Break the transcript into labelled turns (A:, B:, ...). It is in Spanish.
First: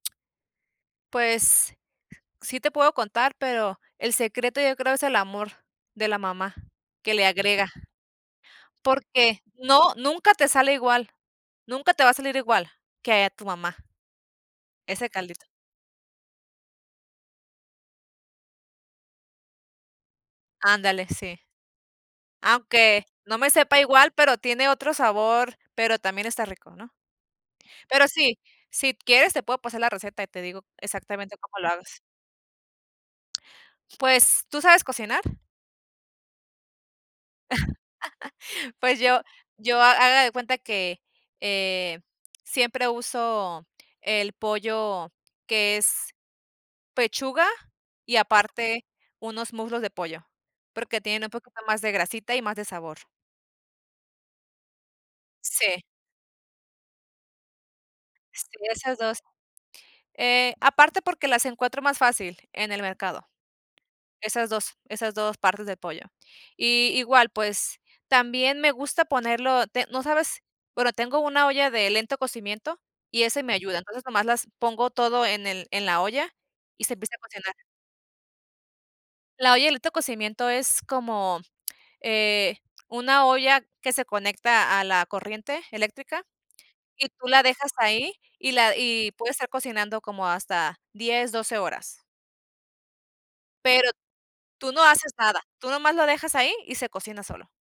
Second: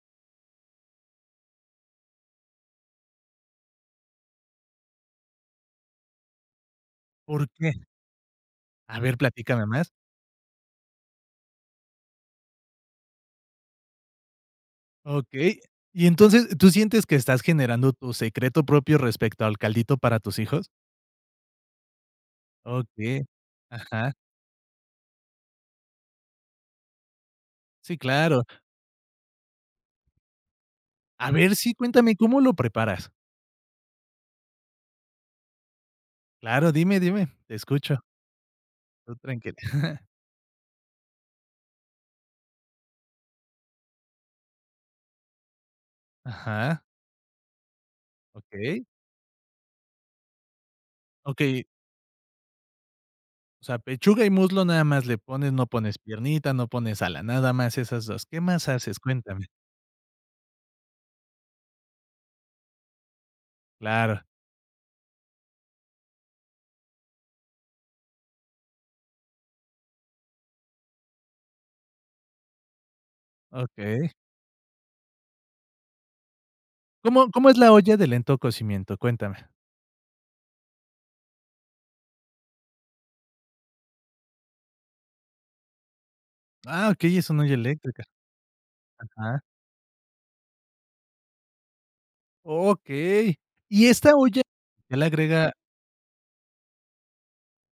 A: Pues, sí te puedo contar, pero el secreto, yo creo, es el amor de la mamá, que le
B: ¿Por
A: agrega.
B: qué? A ver,
A: Porque
B: platícame más.
A: no, nunca te sale igual. Nunca te va a salir igual, que a tu mamá, ese caldito.
B: Okey. Y entonces, ¿tú sientes que estás generando tu secreto propio, respecto al caldito para tus hijos?
A: Ándale, sí. Aunque
B: Okey.
A: no me sepa igual,
B: Ajá.
A: pero tiene otro sabor, pero también está rico, ¿no?
B: Sí,
A: Pero sí,
B: claro.
A: si quieres te puedo pasar la receta, y te digo,
B: A
A: exactamente,
B: ver,
A: cómo lo
B: sí.
A: hagas.
B: Cuéntame, ¿cómo lo preparas?
A: Pues ¿Tú sabes cocinar?
B: Claro. Dime, dime. Te escucho.
A: Pues
B: Tú,
A: yo
B: tranquila.
A: yo Ha haga de cuenta que, eh, siempre uso el pollo, que es
B: Ajá.
A: pechuga, y
B: Okey.
A: aparte, unos muslos de pollo, porque tienen un poquito
B: Okey.
A: más de grasita, y más de sabor.
B: O sea, pechuga y muslo nada más, le pones. No
A: Sí.
B: pones piernita, no pones ala, nada más, esas 2. ¿Qué
A: Sí,
B: más
A: esas
B: haces?
A: 2
B: Cuéntame.
A: Eh, aparte, porque las encuentro más fácil, en el mercado,
B: Claro.
A: esas 2 esas 2 partes de pollo. Y, igual, pues, también me gusta ponerlo, te ¿no sabes? Bueno, tengo una olla de lento cocimiento, y ese me ayuda. Entonces,
B: Okey.
A: nomás las pongo todo en el en la olla, y se empieza a
B: ¿Cómo cómo
A: cocinar.
B: es la olla de lento cocimiento? Cuéntame.
A: La olla de lento cocimiento, es como eh Una olla, que se conecta a la corriente eléctrica,
B: Ah,
A: y
B: okey.
A: tú
B: Es
A: la
B: una olla
A: dejas
B: eléctrica.
A: ahí, y la Y puede
B: Ajá.
A: estar cocinando, como hasta 10, 12 horas.
B: Okey. Y
A: Pero,
B: esta olla,
A: tú no
B: ya le
A: haces nada.
B: agrega
A: Tú nomás lo dejas ahí, y se cocina solo.